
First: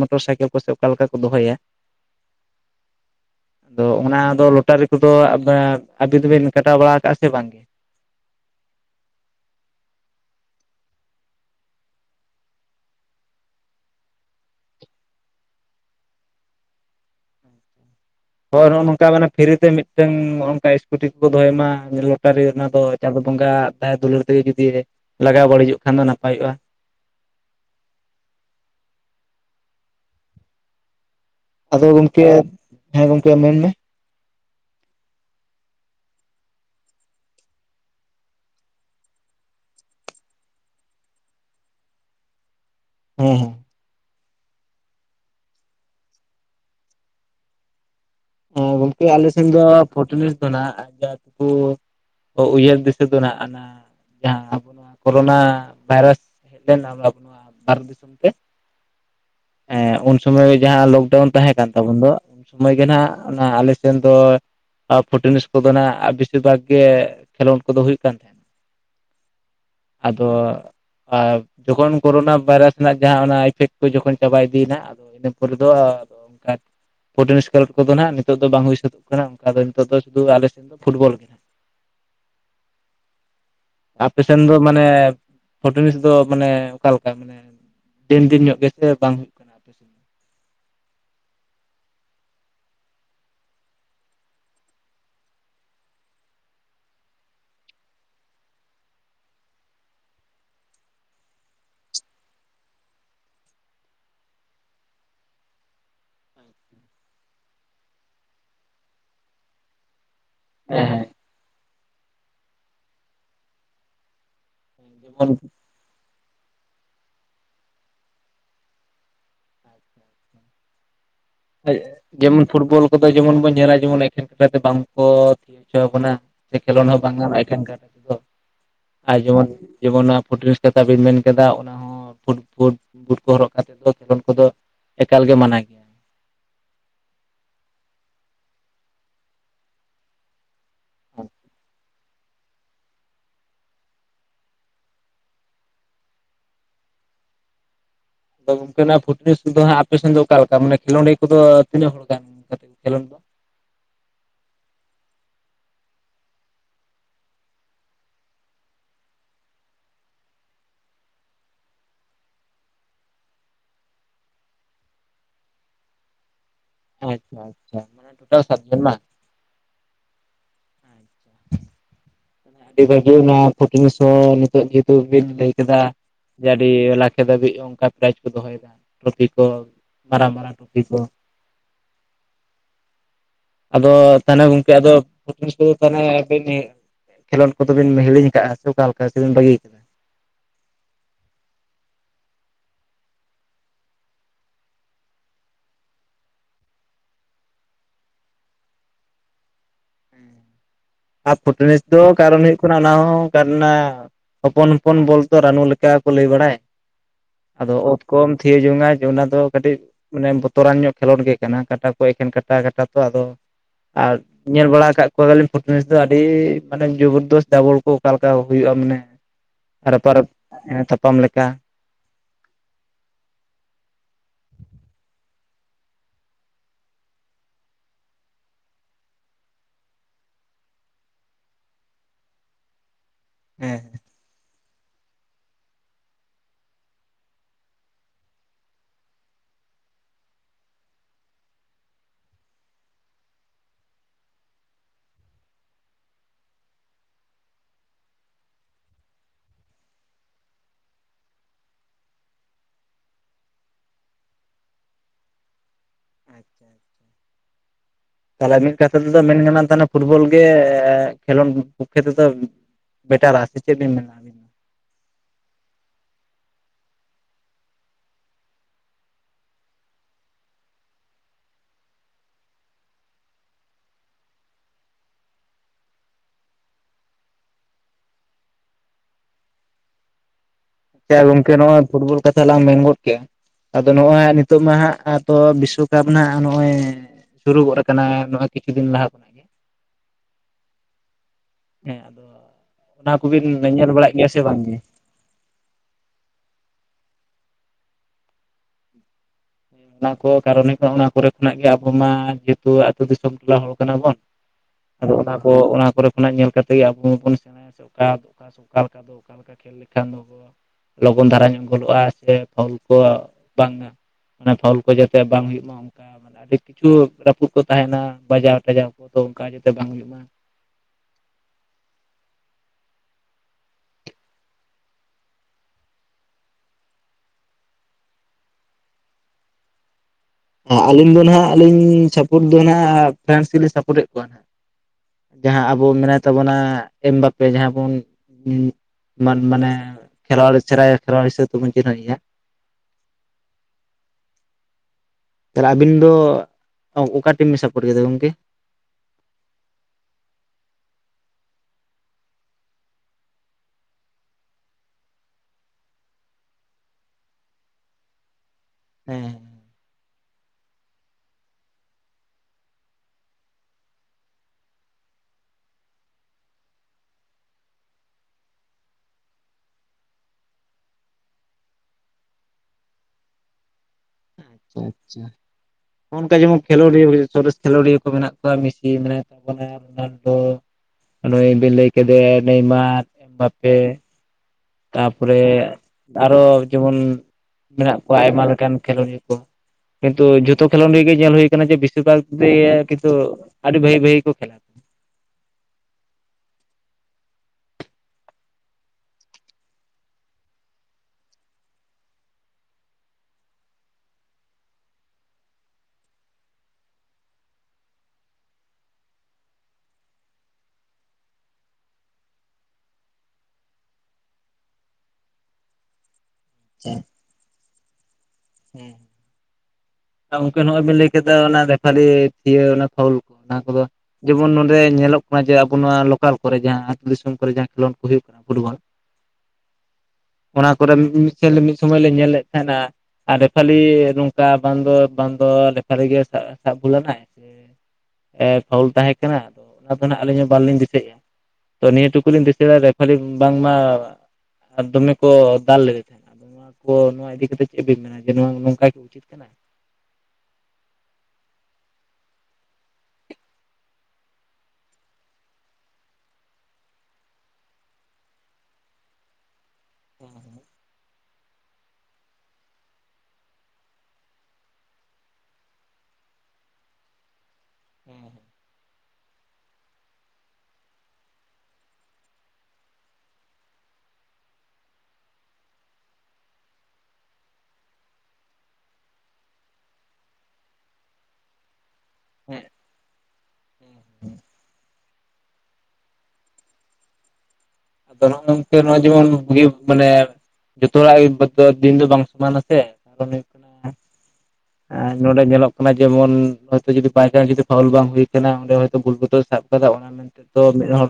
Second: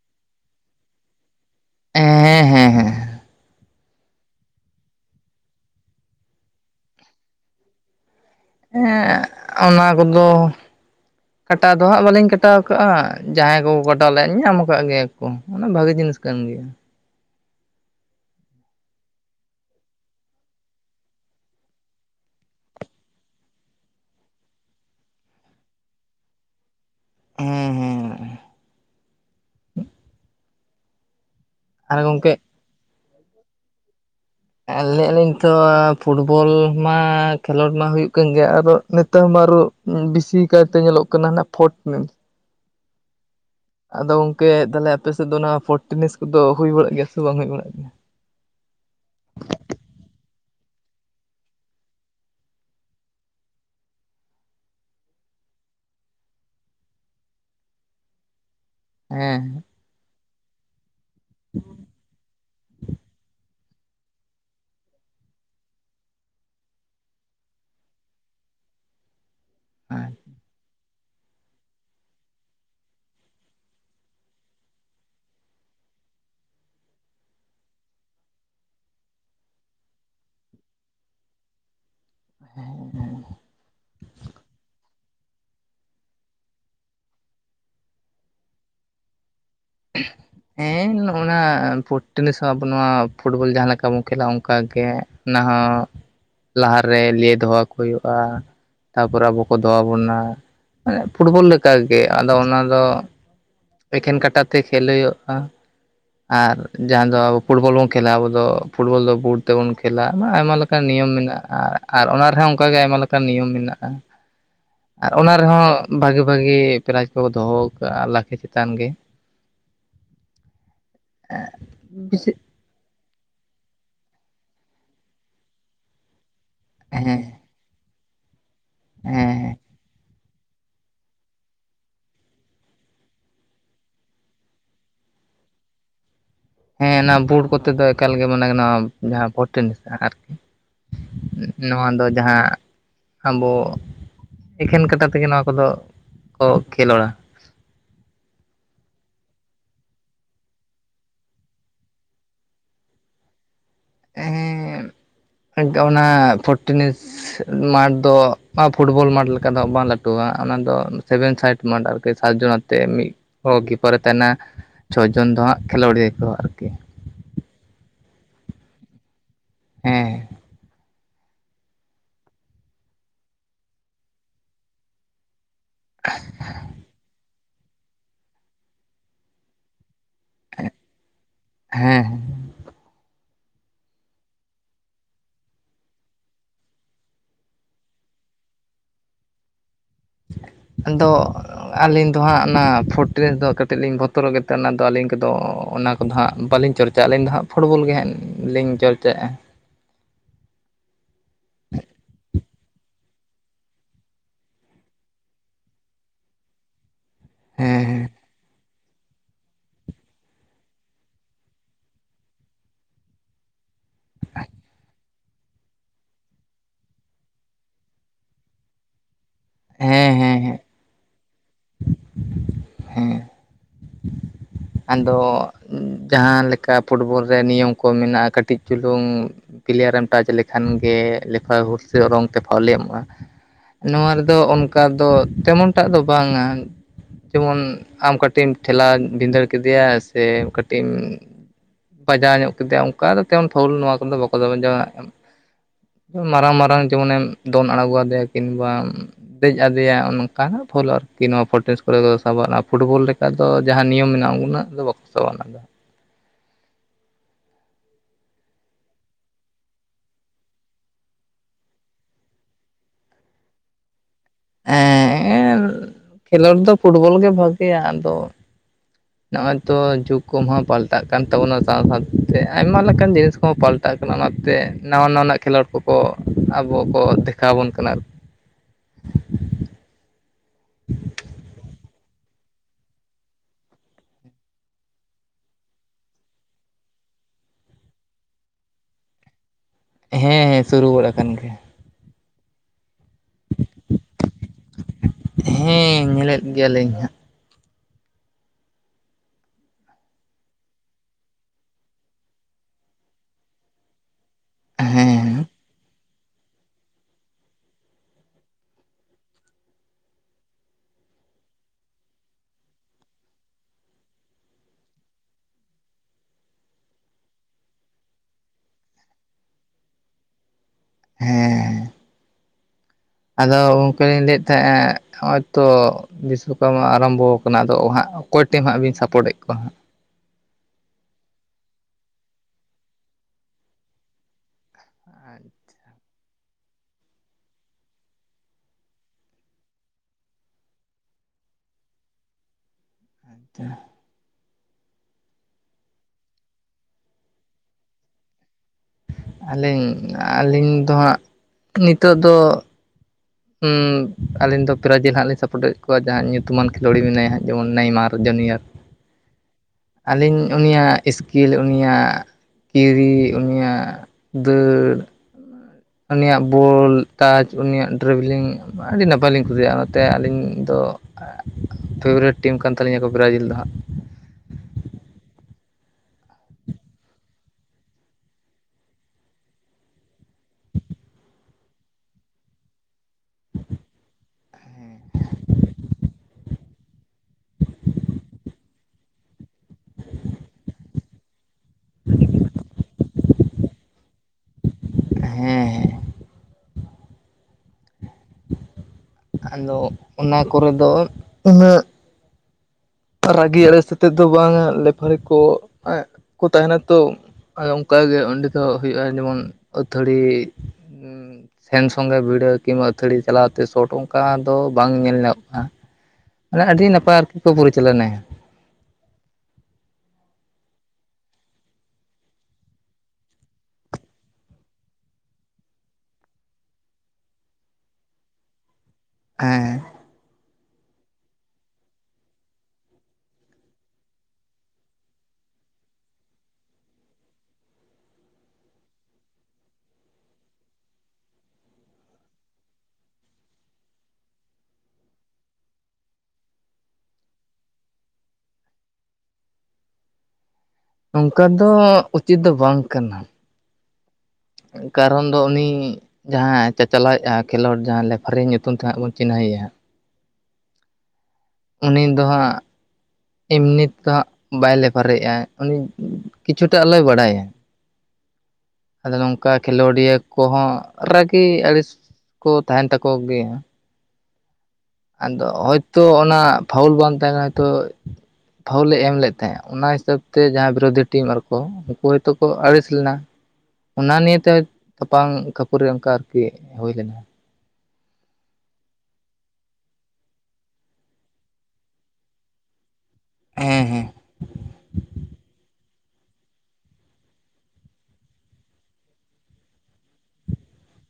ᱢᱚᱴᱚᱨ ᱥᱟᱭᱠᱮᱞ ᱠᱚ ᱥᱮ ᱚᱠᱟ ᱞᱮᱠᱟ ᱠᱚ ᱫᱚᱦᱚᱭᱟ᱾
ᱮ ᱦᱮᱸ ᱦᱮᱸ ᱦᱮᱸ᱾
ᱟᱫᱚ ᱚᱱᱟ ᱫᱚ ᱞᱚᱴᱟᱨᱤ ᱠᱚᱫᱚ ᱟᱹᱵᱤᱱ ᱫᱚᱵᱤᱱ ᱠᱟᱴᱟᱣ ᱵᱟᱲᱟ ᱟᱠᱟᱜᱼᱟ ᱥᱮ ᱵᱟᱝ?
ᱦᱮ ᱚᱱᱟ ᱠᱚᱫᱚ ᱠᱟᱴᱟᱣ ᱫᱚ ᱦᱟᱸᱜ ᱵᱟᱹᱞᱤᱧ ᱠᱟᱴᱟᱣ ᱟᱠᱟᱜᱼᱟ, ᱡᱟᱦᱟᱸᱭ ᱠᱚᱠᱚ ᱠᱚᱴᱟᱣ ᱞᱮᱫᱼᱟ ᱧᱟᱢ ᱟᱠᱟᱫ ᱜᱮᱭᱟ ᱠᱚ᱾ ᱠᱚ, ᱚᱱᱟ ᱵᱷᱟᱜᱤ ᱡᱤᱱᱤᱥ ᱠᱟᱱ ᱜᱮᱭᱟ᱾
ᱦᱳᱭ ᱱᱚᱜᱼᱚ ᱱᱚᱝᱠᱟ ᱢᱟᱱᱮ ᱯᱷᱤᱨᱤ ᱛᱮ ᱢᱤᱫᱴᱟ. ᱝ ᱱᱚᱝᱠᱟ ᱮᱥᱠᱩᱴᱤ ᱠᱚ ᱠᱚ ᱫᱚᱦᱚᱭ ᱢᱟ ᱞᱚᱴᱟᱨᱤ ᱚᱱᱟ ᱫᱚ ᱪᱟᱸᱫ ᱵᱚᱸᱜᱟ ᱫᱟᱭᱟ ᱫᱩᱞᱟᱹᱲ ᱛᱮᱜᱮ ᱡᱩᱫᱤ ᱞᱟᱜᱟᱣ ᱵᱟᱹᱲᱤᱡᱚᱜ ᱠᱷᱟᱱ ᱫᱚ ᱱᱟᱯᱟᱭᱚᱜᱼᱟ᱾
ᱦᱮᱸ ᱦᱮᱸ
ᱟᱫᱚ ᱜᱚᱢᱠᱮ, ᱦᱮᱸ ᱜᱚᱢᱠᱮ ᱢᱮᱱᱢᱮ
ᱞᱟᱹᱭ ᱟᱞᱤᱧ ᱛᱚ ᱯᱷᱩᱴᱵᱚᱞ ᱢᱟ ᱠᱷᱮᱞᱳᱰ ᱢᱟ ᱦᱩᱭᱩᱜ ᱠᱟᱱ ᱜᱮᱭᱟ ᱟᱨᱚ ᱱᱮᱛᱟᱨ ᱢᱟ ᱟᱨᱦᱚ ᱵᱮᱥᱤ ᱠᱟᱭᱛᱮ ᱧᱮᱞᱚᱜ ᱠᱟᱱᱟ ᱱᱟᱜ ᱯᱷᱳᱨᱴ ᱢᱮᱱ
ᱦᱮᱸ
ᱟᱫᱚ ᱜᱚᱝᱠᱮ ᱛᱟᱦᱚᱞᱮ ᱟᱯᱮ ᱥᱮᱫ ᱫᱚ ᱚᱱᱟ ᱯᱷᱚᱨᱴᱤᱱᱤᱥ ᱠᱚᱫᱚ ᱦᱩᱭ ᱵᱟᱲᱟᱜ ᱜᱮᱭᱟ ᱥᱮ ᱵᱟᱝ ᱦᱩᱭ ᱵᱟᱲᱟᱜ ᱜᱮᱭᱟ᱾
ᱦᱮ ᱜᱚᱝᱠᱮ ᱟᱞᱮ ᱥᱮᱱ ᱫᱚ ᱯᱳᱨᱴᱤᱱᱤᱥ ᱫᱚ ᱱᱟᱜ ᱡᱟᱨ ᱠᱩ ᱩᱭᱦᱟᱹᱨ ᱫᱤᱥᱟᱹ ᱫᱚ [unintelligible] ᱡᱟᱦᱟᱸ ᱟᱵᱚ ᱱᱚᱣᱟ ᱠᱳᱨᱳᱱᱟ ᱵᱷᱟᱭᱨᱟᱥ ᱦᱮᱡ ᱞᱮᱱᱟ ᱟᱵᱚ ᱱᱚᱣᱟ ᱵᱷᱟᱨᱚᱛ ᱫᱤᱥᱚᱢ ᱛᱮ
ᱦᱮᱸ
ᱦᱮᱸ ᱩᱱ ᱥᱩᱢᱚᱭ ᱡᱟᱦᱟᱸ ᱞᱚᱠᱰᱟᱣᱩᱱ ᱛᱟᱦᱮᱸ ᱠᱟᱱ ᱛᱟᱵᱚᱱ ᱫᱚ, ᱩᱱ ᱥᱩᱢᱚᱭ ᱜᱮ ᱱᱟᱜ ᱚᱱᱟ ᱟᱞᱮ ᱟᱯᱮ ᱥᱮᱱ ᱫᱚ ᱯᱷᱩᱴᱱᱤᱥ ᱠᱚᱫᱚ ᱱᱟᱜ ᱵᱮᱥᱤᱨ ᱵᱷᱟᱜᱽ ᱜᱮ ᱠᱷᱮᱞᱳᱰ ᱠᱚᱫᱚ ᱦᱩᱭᱩᱜ ᱠᱟᱱ ᱛᱟᱦᱮᱱᱟ᱾ [inaudible] ᱟᱫᱚ ᱡᱚᱠᱷᱚᱱ ᱠᱳᱨᱳᱱᱟ ᱵᱷᱟᱭᱨᱟᱥ ᱨᱮᱱᱟᱜ ᱡᱟᱦᱟᱸ ᱚᱱᱟ ᱤᱯᱷᱮᱠᱴ ᱠᱚ ᱡᱚᱠᱷᱚᱡ ᱪᱟᱵᱟᱟᱭ ᱤᱫᱤᱭᱮᱱᱟ ᱟᱫᱚ ᱤᱱᱟᱹ ᱯᱚᱨᱮ ᱫᱚ ᱟᱫᱚ ᱚᱱᱠᱟ ᱯᱷᱩᱴᱤᱱᱤᱥ ᱠᱷᱮᱞᱚᱰ ᱠᱚᱫᱚ ᱱᱟᱦᱟᱜ ᱱᱤᱛᱚᱜ ᱫᱚ ᱵᱟᱝ ᱦᱩᱭ ᱥᱟᱹᱛᱟᱹᱜ ᱠᱟᱱᱟ ᱚᱱᱠᱟ ᱫᱚ, ᱱᱤᱛᱚᱜ ᱥᱩᱫᱩ ᱟᱞᱮᱥᱮᱫ ᱫᱚ ᱯᱷᱩᱴᱵᱚᱞ ᱜᱮ ᱱᱟᱦᱟᱜ। ᱟᱯ ᱥᱮᱱ ᱫᱚ ᱢᱟᱱᱮ ᱯᱷᱳᱴᱮᱱᱤᱥ ᱫᱚ ᱢᱟᱱᱮ ᱚᱠᱟᱞᱮᱠᱟ ᱢᱟᱱᱮ ᱫᱤᱱ ᱫᱤᱱ ᱧᱚᱜ ᱜᱮᱥᱮ ᱵᱟᱝ ᱠᱟᱱᱟ ᱟᱯᱮ ᱥᱮᱱ ᱫᱚ?
[inaudible] ᱦᱮᱸ ᱱᱚᱜ ᱱᱟ ᱯᱤᱱᱤᱥ ᱦᱚᱸ ᱟᱵᱚ ᱱᱚᱣᱟ ᱯᱷᱩᱴᱵᱚᱞ ᱡᱟᱦᱟᱸ ᱞᱮᱠᱟ ᱵᱚᱱ ᱠᱷᱮᱞᱟ ᱚᱱᱠᱟᱜ ᱜᱮ। ᱚᱱᱟᱦᱚᱸ ᱞᱟᱦᱟᱨᱮ ᱞᱟᱹᱭ ᱫᱚᱦᱚ ᱠᱚ ᱦᱩᱭᱩᱜᱼᱟ। ᱛᱟᱯᱚᱨᱮ ᱟᱵᱚ ᱠᱚ ᱫᱚᱦᱚᱵᱚᱱᱟ ᱢᱟᱱᱮ ᱯᱷᱩᱴᱵᱚᱞ ᱞᱮᱠᱟᱜᱮ ᱟᱫᱚ ᱚᱱᱟ ᱫᱚ। ᱮᱠᱷᱮᱱ ᱠᱟᱴᱟ ᱛᱮ ᱠᱷᱮᱞ ᱦᱩᱭᱩᱜᱼᱟ। ᱟᱨ ᱡᱟᱦᱟᱸ ᱫᱚ ᱟᱵᱚ ᱯᱷᱩᱴᱵᱚᱞ ᱵᱚᱱ ᱠᱷᱮᱞᱟ ᱟᱵᱚ ᱫᱚ ᱯᱷᱩᱴᱵᱚᱞ ᱫᱚ ᱵᱩᱴ ᱛᱮᱵᱚᱱ ᱠᱷᱮᱞᱟ ᱟᱭᱢᱟ ᱞᱮᱠᱟᱱ
ᱦᱮᱸ ᱦᱮᱸ
ᱱᱤᱭᱚᱢ ᱢᱮᱱᱟᱜᱼᱟ᱾ ᱟᱨ ᱚᱱᱟ ᱨᱮᱦᱚᱸ ᱚᱱᱠᱟᱜᱮ ᱟᱭᱢᱟ ᱞᱮᱠᱟᱱ ᱱᱤᱭᱚᱢ ᱢᱮᱱᱟᱜᱼᱟ᱾ ᱟᱨ
ᱡᱮᱢᱚᱱ
ᱚᱱᱟ ᱨᱮᱦᱚᱸ। ᱵᱷᱟᱜᱤ ᱵᱷᱟᱜᱤ ᱯᱮᱨᱟᱡᱽ ᱠᱚᱼᱠᱚ ᱫᱚᱦᱚ ᱠᱟᱜᱼᱟ᱾ ᱞᱟᱠᱷᱮ ᱪᱮᱛᱟᱱ ᱜᱮ। ᱵᱮᱥᱤ
ᱡᱮᱢᱚᱱ ᱯᱷᱩᱴᱵᱚᱞ ᱠᱚᱫᱚ ᱡᱮᱢᱚᱱ ᱵᱚᱱ ᱧᱮᱞᱟ ᱡᱮᱢᱚᱱ ᱮᱠᱷᱮᱱ ᱠᱟᱛᱷᱟ ᱛᱮ ᱵᱟᱝ ᱠᱚ ᱠᱷᱮᱞ ᱦᱚᱪᱚ ᱵᱚᱱᱟ। ᱥᱮ ᱠᱷᱮᱞᱳᱰ ᱦᱚᱸ ᱵᱟᱝ
ᱦᱮᱸ
ᱜᱟᱱᱚᱜᱼᱟ ᱛᱮᱫᱚ ᱟᱨ ᱡᱮᱢᱚᱱ
ᱦᱮᱸ
ᱡᱮᱢᱚᱱ ᱯᱷᱩᱴᱱᱮᱥ। ᱠᱟᱛᱷᱟ ᱵᱤᱱ ᱢᱮᱱ ᱠᱮᱫᱫᱟ ᱚᱱᱟ ᱦᱚᱸ ᱯᱩᱴ ᱯᱩᱴ ᱵᱩᱴ ᱠᱚ ᱦᱟᱚᱨᱚᱜ ᱠᱟᱛᱮ ᱫᱚ ᱮᱠᱟᱞ ᱜᱮ ᱢᱟᱱᱟ ᱜᱮᱭᱟ।
ᱦᱮᱸ ᱚᱱᱟ ᱵᱩᱞ ᱠᱚᱛᱮ ᱫᱚ ᱮᱠᱟᱞ ᱜᱮ ᱢᱟᱱᱮ ᱱᱚᱣᱟ ᱡᱟᱦᱟᱸ ᱵᱷᱴᱥᱟᱜ ᱟᱨᱠᱤ। ᱱᱚᱣᱟ ᱫᱚ ᱡᱟᱦᱟᱸ। ᱟᱵᱚ ᱮᱠᱷᱮᱱ ᱠᱟᱴᱷᱟ ᱛᱮᱜᱮ ᱱᱚᱣᱟ ᱠᱚᱫᱚ ᱠᱚ ᱠᱷᱮᱞᱳᱲᱟ।
ᱟᱫᱚ ᱜᱚᱝᱠᱮᱱᱟᱜ ᱯᱷᱩᱴᱱᱤ ᱫᱚ ᱦᱟᱸᱜ ᱟᱯᱮ ᱥᱮᱱ ᱫᱚ ᱚᱠᱟ ᱞᱮᱠᱟ ᱢᱟᱱᱮ ᱠᱷᱮᱞᱳᱰᱤᱭᱟᱹ ᱠᱚᱫᱚ ᱛᱤᱱᱟᱹᱜ ᱦᱚᱲ ᱠᱟᱱ ᱠᱷᱮᱞᱳᱰ ᱫᱚ?
ᱦᱮᱸ
[unintelligible]
ᱚᱱᱟ ᱯᱷᱳᱨᱴᱤᱱ। ᱢᱟᱴᱷ ᱫᱚ ᱯᱷᱩᱴᱵᱚᱞ ᱢᱟᱴᱷ ᱞᱮᱠᱟ ᱫᱚ ᱵᱟᱝ ᱞᱟᱹᱴᱩᱣ ᱼᱟ᱾ ᱚᱱᱟ ᱫᱚ ᱥᱮᱵᱷᱮᱱ ᱥᱟᱭᱤᱴ ᱢᱟᱴᱷ ᱟᱨᱠᱤ ᱥᱟᱛ ᱡᱚᱱ ᱛᱮ ᱢᱤᱫ ᱠᱤᱯᱟᱨᱮ ᱛᱟᱦᱮᱱᱟ ᱪᱷᱚ ᱡᱚᱱ ᱫᱚ ᱦᱟᱸᱜ ᱠᱷᱮᱞᱳᱰᱤᱭᱟᱹ ᱠᱚ ᱟᱨᱠᱤ।
ᱟᱪᱪᱷᱟ ᱟᱪᱪᱷᱟ ᱢᱟᱱᱮ ᱴᱳᱴᱟᱞ ᱥᱟᱛᱡᱚᱱ ᱵᱟᱝ।
ᱦᱮᱸ
ᱟᱪᱪᱷᱟ ᱟᱹᱰᱤ ᱵᱷᱟᱹᱜᱤ ᱚᱱᱟ ᱠᱚᱫᱚ ᱥᱚ ᱱᱤᱛ ᱡᱮᱦᱛ ᱵᱤᱱ ᱞᱟᱹᱭ। ᱠᱮᱫᱟ ᱡᱮ ᱟᱹᱰᱤ ᱞᱟᱠᱷᱮ ᱫᱷᱟᱹᱵᱤᱡ ᱚᱱᱠᱟ ᱯᱨᱟᱭᱤᱡ ᱠᱚ ᱫᱚᱦᱚᱭᱮᱫᱟ ᱠᱚ ᱢᱟᱨᱟᱝ ᱢᱟᱨᱟᱝ ᱴᱚᱯᱤ ᱠᱚ।
ᱦᱮᱸ
ᱟᱫᱚ ᱛᱟᱦᱚᱞᱮ ᱜᱚᱝᱠᱮ ᱟᱫᱚ ᱛᱟᱦᱚᱞᱮᱵᱤᱱ [unintelligible] ᱠᱷᱮᱞᱳᱰ ᱠᱚᱫᱚ ᱵᱤᱱ ᱤᱲᱤᱧ ᱟᱠᱟᱟᱜᱼᱟ ᱥᱮ ᱚᱠᱟ ᱞᱮᱠᱟ ᱥᱮᱵᱤᱱ ᱵᱟᱹᱜᱤᱭᱟ ᱟᱠᱟᱫᱟ?
ᱟᱫᱚ। ᱟᱹᱞᱤᱧ ᱫᱚ ᱦᱟᱸᱜ ᱚᱱᱟ ᱯᱷᱨᱴᱤᱱᱫᱚ ᱠᱟᱹᱴᱤᱡ ᱞᱤᱧ ᱵᱚᱛᱚᱨᱚᱜ ᱜᱮᱛ ᱚᱱᱟᱫᱚ ᱟᱹᱞᱤᱧ ᱠᱚᱫᱚ ᱚᱱᱟ। ᱫᱚ ᱦᱟᱸᱜ ᱵᱟᱹᱞᱤᱧ ᱪᱚᱨᱪᱟᱜᱼᱟ ᱟᱹᱞᱤᱧᱫᱚ ᱦᱟᱸᱜ ᱯᱷᱩᱴᱵᱚᱞ ᱜᱮ ᱦᱟᱜ ᱞᱤᱧ ᱪᱚᱨᱪᱟᱜᱼᱟ।
ᱦ ᱟᱨ ᱯᱷᱴᱤᱱᱤᱥ ᱫᱚ ᱠᱟᱨᱚᱱ ᱦᱩᱭᱩᱜ ᱠᱟᱱᱟ ᱚᱱᱟ ᱦᱚᱸ ᱠᱟᱨ [unintelligible] ᱦᱚᱯᱚᱱ ᱦᱚᱯᱚᱱ ᱵᱚᱞ ᱛᱚ ᱨᱟᱱᱩ ᱞᱮᱠᱟ ᱠᱚ ᱞᱟᱹᱭ ᱵᱟᱲᱟᱭ। ᱟᱫᱚ
ᱦᱮᱸ
ᱚᱛ ᱠᱚᱢ ᱛᱷᱤᱭᱟᱹ ᱡᱚᱝᱟ ᱚᱱᱟ ᱫᱚ। ᱠᱟᱹᱴᱤᱡ ᱢᱟᱱᱮ ᱵᱚᱛᱚᱨᱟᱱ ᱧᱚᱜ ᱠᱷᱮᱞᱳᱰ ᱜᱮ ᱠᱟᱱᱟ ᱠᱟᱴᱟ ᱠᱚ ᱮᱠᱷᱮᱱ ᱠᱟᱴᱟ ᱠᱟᱴᱟ ᱛᱚ ᱟᱫᱚ᱾ ᱟᱨ ᱧᱮᱞ ᱵᱟᱲᱟ ᱟᱠᱟᱫ ᱠᱚᱣᱟᱫᱟᱞᱤᱧ ᱯᱷᱩᱴᱱᱮᱥ ᱫᱚ ᱟᱹᱰᱤ ᱢᱟᱱᱮ ᱡᱚᱵᱚᱨᱫᱚᱥ ᱰᱟᱵᱚᱞ ᱠᱚ ᱚᱠᱟᱞᱠᱟ ᱦᱩᱭᱩᱜᱼᱟ ᱢᱟᱱᱮ।
ᱦᱮᱸ
ᱨᱚᱯᱟ ᱨᱟᱯ
ᱦᱮᱸ ᱦᱮᱸ
ᱮᱸ ᱛᱟᱯᱟᱢ ᱞᱮᱠᱟ।
ᱦᱮᱸ ᱟᱫᱚ ᱡᱟᱦᱟᱸᱞᱮ ᱞᱮᱠᱟ ᱯᱷᱩᱴᱵᱚᱞ ᱨᱮ ᱱᱤᱭᱚᱢ ᱠᱚ ᱢᱮᱱᱟᱜᱼᱟ ᱠᱟᱹᱴᱤᱡ ᱪᱩᱞᱩᱝ। ᱯᱞᱮᱭᱟᱨᱮᱢ ᱴᱟᱪ ᱞᱮᱠᱷᱟᱱ ᱜᱮ ᱞᱮᱠᱟ ᱦᱩᱨᱥᱟᱹ ᱞ ᱨᱚᱝ ᱛᱮ ᱯᱷᱟᱣᱞ ᱞᱮ ᱮᱢᱚᱜᱼᱟ।
ᱦᱮᱸ
ᱱᱚᱣᱟ ᱨᱮᱫᱚ ᱚᱱ ᱚᱱᱠᱟᱟᱨ ᱫᱚ ᱛᱮᱢᱚᱱᱴᱟᱜ ᱫᱚ ᱵᱟᱝᱟ ᱡᱮᱢᱚᱱ ᱟᱢ ᱠᱟᱹᱴᱤᱡ ᱮᱢ ᱴᱷᱮᱞᱟ ᱵᱷᱸᱤᱫᱟᱹᱲ। ᱠᱮᱫᱮᱭᱟ ᱥᱮ ᱠᱟᱹᱴᱤᱡ ᱮᱢ। ᱵᱟᱡᱟᱣ ᱧᱚᱜ ᱠᱮᱫᱮᱭᱟ ᱚᱱᱠᱟ ᱫᱚ ᱛᱮᱚᱱ ᱯᱷᱷᱟᱣᱩᱞ ᱱᱚᱣᱟ ᱠᱚᱫᱚ ᱵᱟᱠᱚᱟ [unintelligible] ᱢᱟᱨᱟᱝ ᱢᱟᱨᱟᱝ ᱡᱮᱢᱚᱱᱮᱢ ᱫᱚᱱ ᱟᱬᱜᱚᱣᱟᱫᱮᱭᱟ ᱠᱤᱢᱵᱟ। ᱫᱮᱡ ᱟᱫᱮᱭᱟ ᱚᱱᱠᱟᱱᱟᱜ ᱯᱷᱚᱞ ᱟᱨᱠᱤ ᱱᱚᱣᱟ ᱯᱷᱩᱴᱱᱮᱥ ᱠᱚᱨᱮ ᱫᱚ ᱥᱟᱵᱼᱟ ᱯᱷᱩᱴᱵᱚᱞ ᱞᱮᱠᱟ ᱫᱚ ᱡᱟᱦᱟᱸ ᱱᱤᱭᱚᱢ ᱢᱮᱱᱟᱜᱼᱟ। ᱩᱱᱟᱹᱜ ᱫᱚ ᱵᱟᱠᱚ ᱥᱟᱵᱟᱱᱫᱟ᱾
[unintelligible] ᱛᱟᱦᱞᱮ ᱢᱤᱫ ᱠᱟᱛᱷᱟ ᱛᱮᱫᱚ ᱢᱮᱱ ᱜᱟᱱ ᱛᱟᱦᱮ ᱯᱷᱩᱴᱵᱚᱞ ᱜᱮ ᱠᱷᱮᱞᱳᱰ ᱯᱚᱠᱠᱷᱮ ᱛᱮᱫᱚᱼᱼ ᱵᱮᱴᱟᱨᱟᱜ ᱥᱮ ᱪᱮᱫ ᱵᱤᱱ ᱢᱮᱱᱟᱜᱼᱟ?
ᱦᱮᱸ ᱠᱷᱮᱞᱳᱰ ᱫᱚ ᱯᱷᱩᱴᱵᱚᱞ ᱜᱮ ᱵᱷᱟᱹᱜᱤᱭᱟ ᱟᱫᱚᱼᱼ ᱱᱚᱜᱚᱭ ᱛᱚ ᱡᱩᱜᱽ ᱠᱚᱦᱚᱸ ᱯᱟᱞᱴᱟᱜ ᱠᱟᱱ ᱛᱟᱵᱚᱱᱟ ᱥᱟᱶ ᱥᱟᱶᱛᱮ ᱟᱭᱢᱟ ᱞᱮᱠᱟᱱ ᱡᱤᱱᱤᱥ ᱠᱚᱦᱚᱸ ᱯᱟᱞᱴᱟᱜᱼᱼ ᱢᱮᱛᱟᱜ ᱠᱟᱱᱟ ᱚᱱᱟᱛᱮ ᱱᱟᱣᱟ ᱱᱟᱣᱟ ᱱᱟᱜ ᱠᱷᱮᱞᱳᱰ ᱠᱚᱠᱚ ᱟᱵᱚ ᱠᱚ ᱫᱮᱠᱷᱟᱣ ᱵᱚᱱ ᱠᱟᱱᱟ ᱟᱨᱠᱤᱼᱼ
ᱪᱮ ᱜᱚᱝᱠᱮ ᱱᱚᱣᱟ ᱯᱷᱩᱴᱵᱚᱞ ᱠᱟᱛᱷᱟ ᱞᱟᱝ ᱢᱮᱱ ᱜᱚᱫ ᱠᱮᱜ-ᱟ᱾ ᱟᱫᱚ ᱱᱚᱜᱼᱚᱭ ᱱᱤᱛᱚᱜ ᱢᱟ ᱦᱟᱜ ᱛᱚ ᱵᱤᱥᱥᱚᱠᱟᱯ ᱱᱟᱜ ᱱᱚᱜᱚᱭᱼᱼ ᱥᱩᱨᱩᱜ ᱜᱚᱫ ᱟᱠᱟᱱᱟ ᱱᱚᱣᱟ ᱠᱤᱪᱷᱩ ᱫᱤᱱ ᱞᱟᱦᱟ ᱠᱷᱚᱱᱟᱜᱼᱼ
ᱦᱮᱸ ᱦᱮᱸ ᱥᱩᱨᱩ ᱜᱚᱫ ᱟᱠᱟᱱ ᱜᱮᱭᱟ᱾
ᱦᱮᱸ ᱟᱫᱚ ᱦᱩᱸ ᱱᱚᱣᱟ ᱠᱚᱜᱮᱵᱤᱱ ᱧᱮᱧᱮᱞ ᱵᱟᱲᱟᱜ ᱜᱮᱭᱟ ᱥᱮ ᱵᱟᱝ ᱜᱮ᱾
ᱦᱮᱸ ᱧᱮᱞᱮᱫ ᱜᱮᱭᱟᱞᱤᱧ ᱦᱟᱸᱜ
ᱚᱱᱟ ᱠᱚ ᱠᱟᱨᱚᱱ ᱦᱩᱭᱩᱜ ᱚᱱᱟ ᱠᱚᱨᱮ ᱠᱷᱚᱱᱟᱜ ᱜᱮ ᱟᱵᱚ ᱢᱟ ᱡᱮᱦᱮᱛᱩ ᱟᱹᱛᱩ ᱫᱤᱥᱚᱢ ᱴᱚᱞᱟ ᱦᱚᱲ ᱠᱟᱱᱟ ᱵᱚᱱ᱾
ᱦᱟᱸᱜ
ᱟᱫᱚ ᱚᱱᱟ
ᱦᱮᱸ
ᱠᱚ ᱚᱱᱟ ᱠᱚᱨᱮᱼᱼ ᱚᱱᱟ ᱧᱮᱞ ᱠᱟᱛᱮ ᱜᱮ ᱟᱵᱚᱵᱚᱱ [inaudible] ᱥᱮᱬᱟᱭᱟ ᱥᱮ ᱚᱠᱟ ᱚᱠᱟ ᱚᱠᱟ ᱞᱮᱠᱟ ᱫᱚ ᱚᱠᱟᱼᱼ ᱠᱷᱮᱞ ᱞᱮᱠᱷᱟᱱ ᱫᱚ ᱞᱚᱜᱚᱱ ᱫᱷᱟᱨᱟ ᱧᱚᱜ ᱜᱚᱞᱚᱜᱼᱟ ᱥᱮ ᱯᱷᱚᱞ ᱠᱚ ᱵᱟᱝᱟ ᱚᱱᱟ ᱯᱷᱚᱟᱣᱩᱞ ᱠᱚ ᱡᱟᱛᱮ ᱵᱟᱝ ᱦᱩᱭᱩᱜ ᱢᱟ [unintelligible] ᱟᱹᱰᱤ ᱠᱤᱪᱷᱩ ᱨᱟᱹᱯᱩᱫ ᱠᱚ ᱛᱟᱦᱮᱱᱟ ᱵᱟᱡᱟᱣ ᱴᱟᱡᱟᱣ ᱠᱚ ᱫᱚ ᱚᱱᱠᱟ ᱡᱟᱛᱮ ᱵᱟᱝ ᱦᱩᱭᱩᱜ ᱢᱟ᱾
ᱦᱮᱸ ᱾ ᱟᱫᱚ ᱜᱚᱝᱠᱮ ᱞᱤᱧ ᱞᱟᱹᱭᱮᱫ ᱛᱟᱦᱮᱸᱜᱼᱟ ᱦᱚᱹᱜᱼᱚᱭ ᱛᱚ ᱵᱤᱥᱥᱚᱠᱚᱨᱢᱟ ᱟᱨᱟᱢᱵᱚᱣ ᱠᱟᱱᱟ ᱟᱫᱚ ᱦᱟᱸᱜᱼᱼ ᱚᱠᱚᱭ ᱴᱤᱢ ᱦᱟᱸᱜ ᱵᱤᱱ ᱥᱟᱯᱚᱴᱮᱫ ᱠᱚᱣᱟ ᱦᱟᱸᱜ?
ᱮ ᱟᱞᱤᱧ ᱫᱚ ᱱᱟᱜ ᱟᱹᱞᱤᱧ ᱥᱟᱯᱳᱨᱴ ᱫᱚ ᱱᱟᱜ ᱯᱷᱨᱟᱱᱥ ᱜᱮᱞᱤᱧ ᱥᱟᱯᱚᱨᱴᱮᱫ ᱠᱚᱣᱟ᱾ ᱡᱟᱦᱟᱸ ᱟᱵᱚ ᱢᱮᱱᱟᱭ ᱛᱟᱵᱚᱱᱟ ᱮᱢ ᱵᱟᱯᱮ ᱡᱟᱦᱟᱸ ᱵᱚᱱᱼᱼ ᱢᱟᱱ ᱢᱟᱱᱮ ᱠᱷᱮᱞᱣᱟᱲ ᱥᱮᱨᱟ ᱠᱷᱮᱞᱣᱟᱲ ᱦᱤᱸᱥᱟᱹᱵ ᱛᱮᱵᱚᱱ ᱪᱤᱱᱦᱟᱹᱣ ᱮᱭᱟ᱾
ᱦᱮᱸ
ᱛᱟᱦᱚᱞᱮ ᱟᱵᱤᱱ ᱫᱚ ᱚᱠᱟ ᱴᱤᱢ ᱵᱤᱱ ᱥᱟᱯᱳᱨᱴ ᱠᱮᱫᱟ ᱜᱚᱝᱠᱮ?
ᱟᱹᱞᱤᱧ ᱟᱹᱞᱤᱧ ᱫᱚ ᱦᱟᱸᱜ ᱱᱤᱛᱳᱜ ᱫᱚᱼᱼ ᱩᱸᱻ ᱟᱹᱞᱤᱧ ᱫᱚ ᱵᱨᱡᱤᱞ ᱦᱟᱸᱜ ᱞᱤᱧ ᱥᱟᱯᱳᱨᱴᱮᱫ ᱠᱚᱣᱟ ᱡᱟᱦᱟᱸ ᱧᱩᱛᱩᱢᱟᱱ ᱠᱷᱮᱞᱳᱲᱤ ᱢᱮᱱᱟᱭᱟ ᱦᱟᱸᱜ ᱡᱮᱢᱚᱱ ᱱᱮᱭᱢᱟᱨ ᱡᱩᱱᱤᱭᱟᱨ᱾
ᱦᱮᱸ ᱾
ᱟᱹᱞᱤᱧ ᱩᱱᱤᱭᱟᱜ ᱥᱠᱤᱞ ᱩᱱᱤᱭᱟᱜᱼᱼ ᱠᱤᱨᱤ ᱩᱱᱤᱭᱟᱜ ᱫᱟᱹᱲ᱾ ᱩᱱᱤᱭᱟᱜ ᱵᱚᱞ ᱴᱟᱪ ᱩᱱᱤᱭᱟᱜ ᱰᱨᱟᱵᱷᱮᱞᱤᱝ ᱟᱹᱰᱤ ᱱᱟᱯᱟᱭ ᱞᱤᱧ ᱠᱩᱥᱤᱭᱟᱜᱼᱟ ᱚᱱᱟᱛᱮ ᱟᱞᱤᱧ ᱫᱚᱼᱼ ᱯᱷᱮᱵᱟᱨᱮᱴ ᱴᱤᱢ ᱠᱟᱱ ᱛᱟᱞᱤᱧᱟ ᱠᱚ ᱵᱨᱟᱡᱤᱞ ᱫᱚ ᱦᱟᱸᱜ᱾
ᱟᱪᱪᱷᱟ ᱚᱱᱠᱟ ᱡᱮᱢᱚᱱ ᱠᱷᱮᱞᱳᱰᱤᱭᱟᱹ ᱥᱚᱨᱮᱥ ᱠᱷᱮᱞᱳᱰᱤᱭᱟᱹ ᱠᱚ ᱢᱮᱱᱟᱜ ᱠᱚᱣᱟ ᱢᱤᱥᱤ ᱢᱮᱱᱟᱭᱟ ᱛᱚᱼᱼ ᱨᱳᱱᱟᱞᱰᱳ ᱱᱩᱭ ᱵᱤᱱ ᱞᱟᱹᱭ ᱠᱮᱫᱮᱭᱟ ᱱᱮᱭᱢᱟᱨ ᱵᱟᱯᱮ
[inaudible]
ᱛᱟᱯᱚᱨᱮ ᱟᱨᱚ ᱡᱮᱢᱚᱱ ᱢᱮᱱᱟᱜ ᱠᱚᱣᱟ ᱟᱭᱢᱟ ᱞᱮᱠᱟᱱ ᱠᱷᱮᱞᱳ ᱰᱤᱭᱟᱹ ᱠᱚ᱾ ᱠᱤᱱᱛᱩ ᱡᱷᱚᱛᱚ ᱠᱷᱮᱞᱳ ᱰᱤᱭᱟᱹ ᱜᱮ ᱧᱮᱞ ᱦᱩᱭ ᱠᱟᱱᱟ ᱡᱮ ᱵᱤᱥᱤᱨ ᱵᱷᱟᱜᱽ ᱛᱮᱜᱮ ᱠᱤᱱᱛᱩ ᱟᱹᱰᱤ ᱵᱷᱟᱹᱜᱤ ᱵᱷᱟᱹᱜᱤ ᱠᱚ ᱠᱷᱮᱞᱟ᱾
ᱦᱮᱸ ᱦᱮᱸ᱾ ᱟᱫᱚ ᱚᱱᱟ ᱠᱚᱨᱮ ᱫᱚ ᱩᱱᱟᱹᱜ᱾ ᱨᱟᱹᱜᱤ ᱟᱹᱲᱤᱥ ᱠᱟᱛᱮᱫ ᱫᱚ ᱵᱟᱝᱟ ᱞᱮᱯᱷᱟᱨᱤ ᱠᱚ ᱟᱸᱜ ᱛᱟᱦᱮᱱᱟ ᱛᱚ᱾ ᱟᱫᱚ ᱚᱱᱠᱟᱟᱜ ᱜᱮ ᱚᱸᱰᱮ ᱫᱚ ᱦᱳᱭᱳᱜᱼᱟ ᱡᱮᱢᱚᱱ ᱟᱹᱛᱷᱟᱹᱲᱤ ᱥᱮᱱ ᱥᱚᱸᱜᱮ ᱵᱷᱤᱲᱟᱹᱣ ᱠᱤᱢᱵᱟ ᱟᱹᱛᱷᱟᱹᱲᱤ ᱪᱟᱞᱟᱣᱛᱮ ᱥᱚᱴ ᱚᱱᱠᱟ ᱫᱚ ᱵᱟᱝ ᱧᱮᱞ ᱧᱟᱢᱚᱜ ᱠᱟᱱᱟ ᱾ ᱢᱟᱱᱮ ᱟᱹᱰᱤ ᱱᱟᱯᱟᱭ ᱟᱨᱠᱤ ᱠᱚ ᱯᱚᱨᱤᱪᱟᱞᱚᱱᱟᱭᱟ ᱾
ᱦᱩᱸ ᱩᱱᱠᱤᱱ ᱦᱚᱸᱜ-ᱚᱭ ᱵᱤᱱ ᱞᱟᱹᱭ ᱠᱮᱫᱟ ᱚᱱᱟ ᱞᱮᱯᱷᱟᱨᱤ ᱛᱷᱤᱭᱟᱹ ᱚᱱᱟ ᱯᱷᱟᱣᱩᱞ ᱠᱟᱱᱟ ᱚᱱᱟ ᱠᱚᱫᱚ᱾ ᱡᱮᱢᱚᱱ ᱱᱚᱰᱮ ᱧᱮᱞᱚᱜ ᱠᱟᱱᱟ ᱡᱮ ᱟᱵᱚ ᱱᱚᱣᱟ ᱞᱳᱠᱟᱞ ᱠᱚᱨᱮ ᱡᱟᱦᱟᱸ ᱟᱹᱛᱩ ᱫᱤᱥᱚᱢ ᱠᱚᱨᱮ ᱡᱟᱦᱟᱸ ᱠᱷᱮᱞᱳᱰ ᱠᱚ ᱦᱩᱭᱩᱜ ᱠᱟᱱᱟ ᱾ ᱯᱷᱩᱴᱵᱚᱞ,
ᱦᱮᱸᱻ
ᱚᱱᱟ ᱠᱚᱨᱮ ᱢᱤᱫᱥᱮᱞᱮ ᱢᱤᱫ ᱥᱚᱢᱚᱭ ᱞᱮ ᱧᱮᱞᱮᱫ ᱛᱟᱦᱮᱱᱟ ᱟᱨᱮ ᱨᱮᱯᱷᱟᱹᱞᱤ ᱱᱚᱝᱠᱟᱼᱼ ᱵᱟᱝ ᱫᱚ ᱵᱟᱝ ᱫᱚ ᱞᱮᱯᱷᱟᱨᱤᱜᱮ ᱥᱟᱵ ᱵᱷᱚᱞᱚᱱᱟᱭ ᱮ ᱯᱷᱟᱣᱩᱞ ᱛᱟᱦᱮᱸ ᱠᱟᱱᱟ ᱟᱫᱚ ᱚᱱᱟ ᱫᱚ ᱱᱟᱜ ᱟᱹᱞᱤᱧ ᱦᱚᱸ ᱵᱟᱞᱤᱧ ᱫᱤᱥᱟᱹᱭᱮᱫ-ᱟ᱾ ᱛᱚ ᱱᱤᱭᱟᱹ ᱴᱩᱠᱩ ᱞᱤᱧ ᱫᱤᱥᱟᱹᱭᱟ ᱨᱮᱯᱷᱟᱨᱤ ᱵᱟᱝᱢᱟᱼᱼ ᱟᱨ ᱫᱚᱢᱮ ᱠᱚ ᱫᱟᱞ ᱞᱮᱫᱮᱼᱼ ᱱᱚᱣᱟ ᱠᱚ ᱱᱚᱣᱟ ᱤᱫᱤᱠᱟ ᱠᱟᱛᱮ ᱪᱮᱫ ᱵᱤᱱ ᱢᱮᱱᱟ ᱡᱮ ᱱᱚᱣᱟ ᱱᱚᱝᱠᱟ ᱜᱮ ᱩᱪᱤᱛ ᱠᱟᱱᱟ,
ᱚᱝᱠᱟ ᱫᱚ ᱩᱪᱤᱛ ᱫᱚ ᱵᱟᱝ ᱠᱟᱱᱟ, ᱠᱟᱨᱚᱱ ᱫᱚ ᱩᱱᱤᱼᱼ ᱡᱟᱦᱟᱸ ᱪᱟᱪᱟᱞᱟᱣᱮᱫᱼᱟ ᱠᱷᱮᱞᱳᱰ ᱡᱟᱦᱟᱸ ᱞᱮᱯᱷᱟᱨᱤ ᱧᱩᱛᱩᱢ ᱛᱮᱦᱟᱸᱵᱚᱱ ᱪᱤᱱᱦᱟᱹᱭᱮᱭᱟ,
ᱦᱮᱸ
ᱩᱱᱤ ᱫᱚ ᱦᱟᱸᱜᱼᱼ ᱮᱢᱱᱤ ᱛᱮ ᱛᱚ ᱦᱟᱜ ᱵᱟᱭ ᱞᱮᱯᱷᱟᱨᱤᱮᱜ-ᱟ ᱩᱱᱤ ᱠᱤᱪᱷᱩᱴᱟᱜ ᱦᱳᱞᱳᱭ ᱵᱟᱰᱟᱭᱟ᱾
ᱦᱮᱸ
ᱟᱫᱚ ᱱᱚᱝᱠᱟ ᱠᱷᱮᱞᱳᱰᱤᱭᱟᱹ ᱠᱚᱦᱚᱸ ᱨᱟᱹᱜᱤ ᱟᱹᱲᱤᱥᱼᱼ ᱠᱚ ᱛᱟᱦᱮᱱ ᱛᱟᱠᱚ ᱜᱮᱭᱟ᱾ ᱟᱫᱚ ᱦᱚᱭᱛᱳ ᱚᱱᱟ ᱯᱷᱟᱣᱩᱞ ᱵᱟᱝ ᱛᱟᱦᱮᱸ ᱠᱟᱱᱟ ᱦᱳᱭᱛᱚ, ᱯᱷᱟᱣᱩᱞᱮ ᱮᱢ ᱞᱮᱫ ᱛᱟᱦᱮᱸᱫ-ᱟ ᱚᱱᱟ ᱦᱤᱥᱟᱹᱵ ᱛᱮ ᱡᱟᱦᱟᱸ ᱵᱤᱨᱳᱫᱷᱤ ᱴᱤᱢ ᱟᱨᱠᱚᱼᱼ ᱦᱚᱭᱛᱳᱠᱚ
ᱦᱮᱸ
ᱟᱹᱲᱤᱥ ᱞᱮᱱᱟ ᱚᱱᱟ ᱱᱤᱭᱟᱹᱛᱮᱼᱼ ᱛᱟᱯᱟᱝ ᱠᱷᱟᱹᱯᱟᱹᱨᱤᱭᱟᱹ ᱚᱱᱠᱟ ᱟᱨᱠᱤ ᱦᱩᱭ ᱞᱮᱱᱟ᱾
ᱛᱟᱢᱟᱢ ᱜᱚᱝᱠᱮ ᱱᱚᱣᱟ ᱡᱮᱢᱚᱱ ᱦᱩᱭᱩᱜ ᱢᱟᱱᱮᱼᱼ ᱡᱚᱛᱚ ᱦᱚᱲᱟᱜ ᱜᱮ ᱫᱤᱱ ᱫᱚ ᱵᱟᱝ ᱥᱚᱢᱟᱱᱟᱥᱮ ᱠᱟᱨᱚᱱ ᱦᱩᱭᱩᱜ ᱠᱟᱱᱟᱼᱼ
ᱦᱮᱸ ᱦᱮᱸ
ᱱᱚᱸᱰᱮ ᱧᱮᱞᱚᱜ ᱠᱟᱱᱟ ᱡᱮᱢᱚᱱ ᱦᱚᱭᱛᱚ ᱡᱩᱫᱤ ᱵᱟᱸᱪᱟᱱᱥ ᱡᱩᱫᱤ ᱯᱷᱟᱣᱩᱞ ᱵᱟᱝ ᱦᱩᱭ ᱟᱠᱟᱱᱟ ᱚᱸᱰᱮ ᱦᱚᱭ ᱜᱩᱞ ᱵᱚᱴᱚᱞ ᱥᱟᱵ ᱠᱟᱫᱟ ᱚᱱᱟ ᱢᱮᱱᱛᱮᱼᱼ ᱱᱤᱛᱚᱜ ᱫᱚ ᱢᱤᱫ ᱦᱚᱲ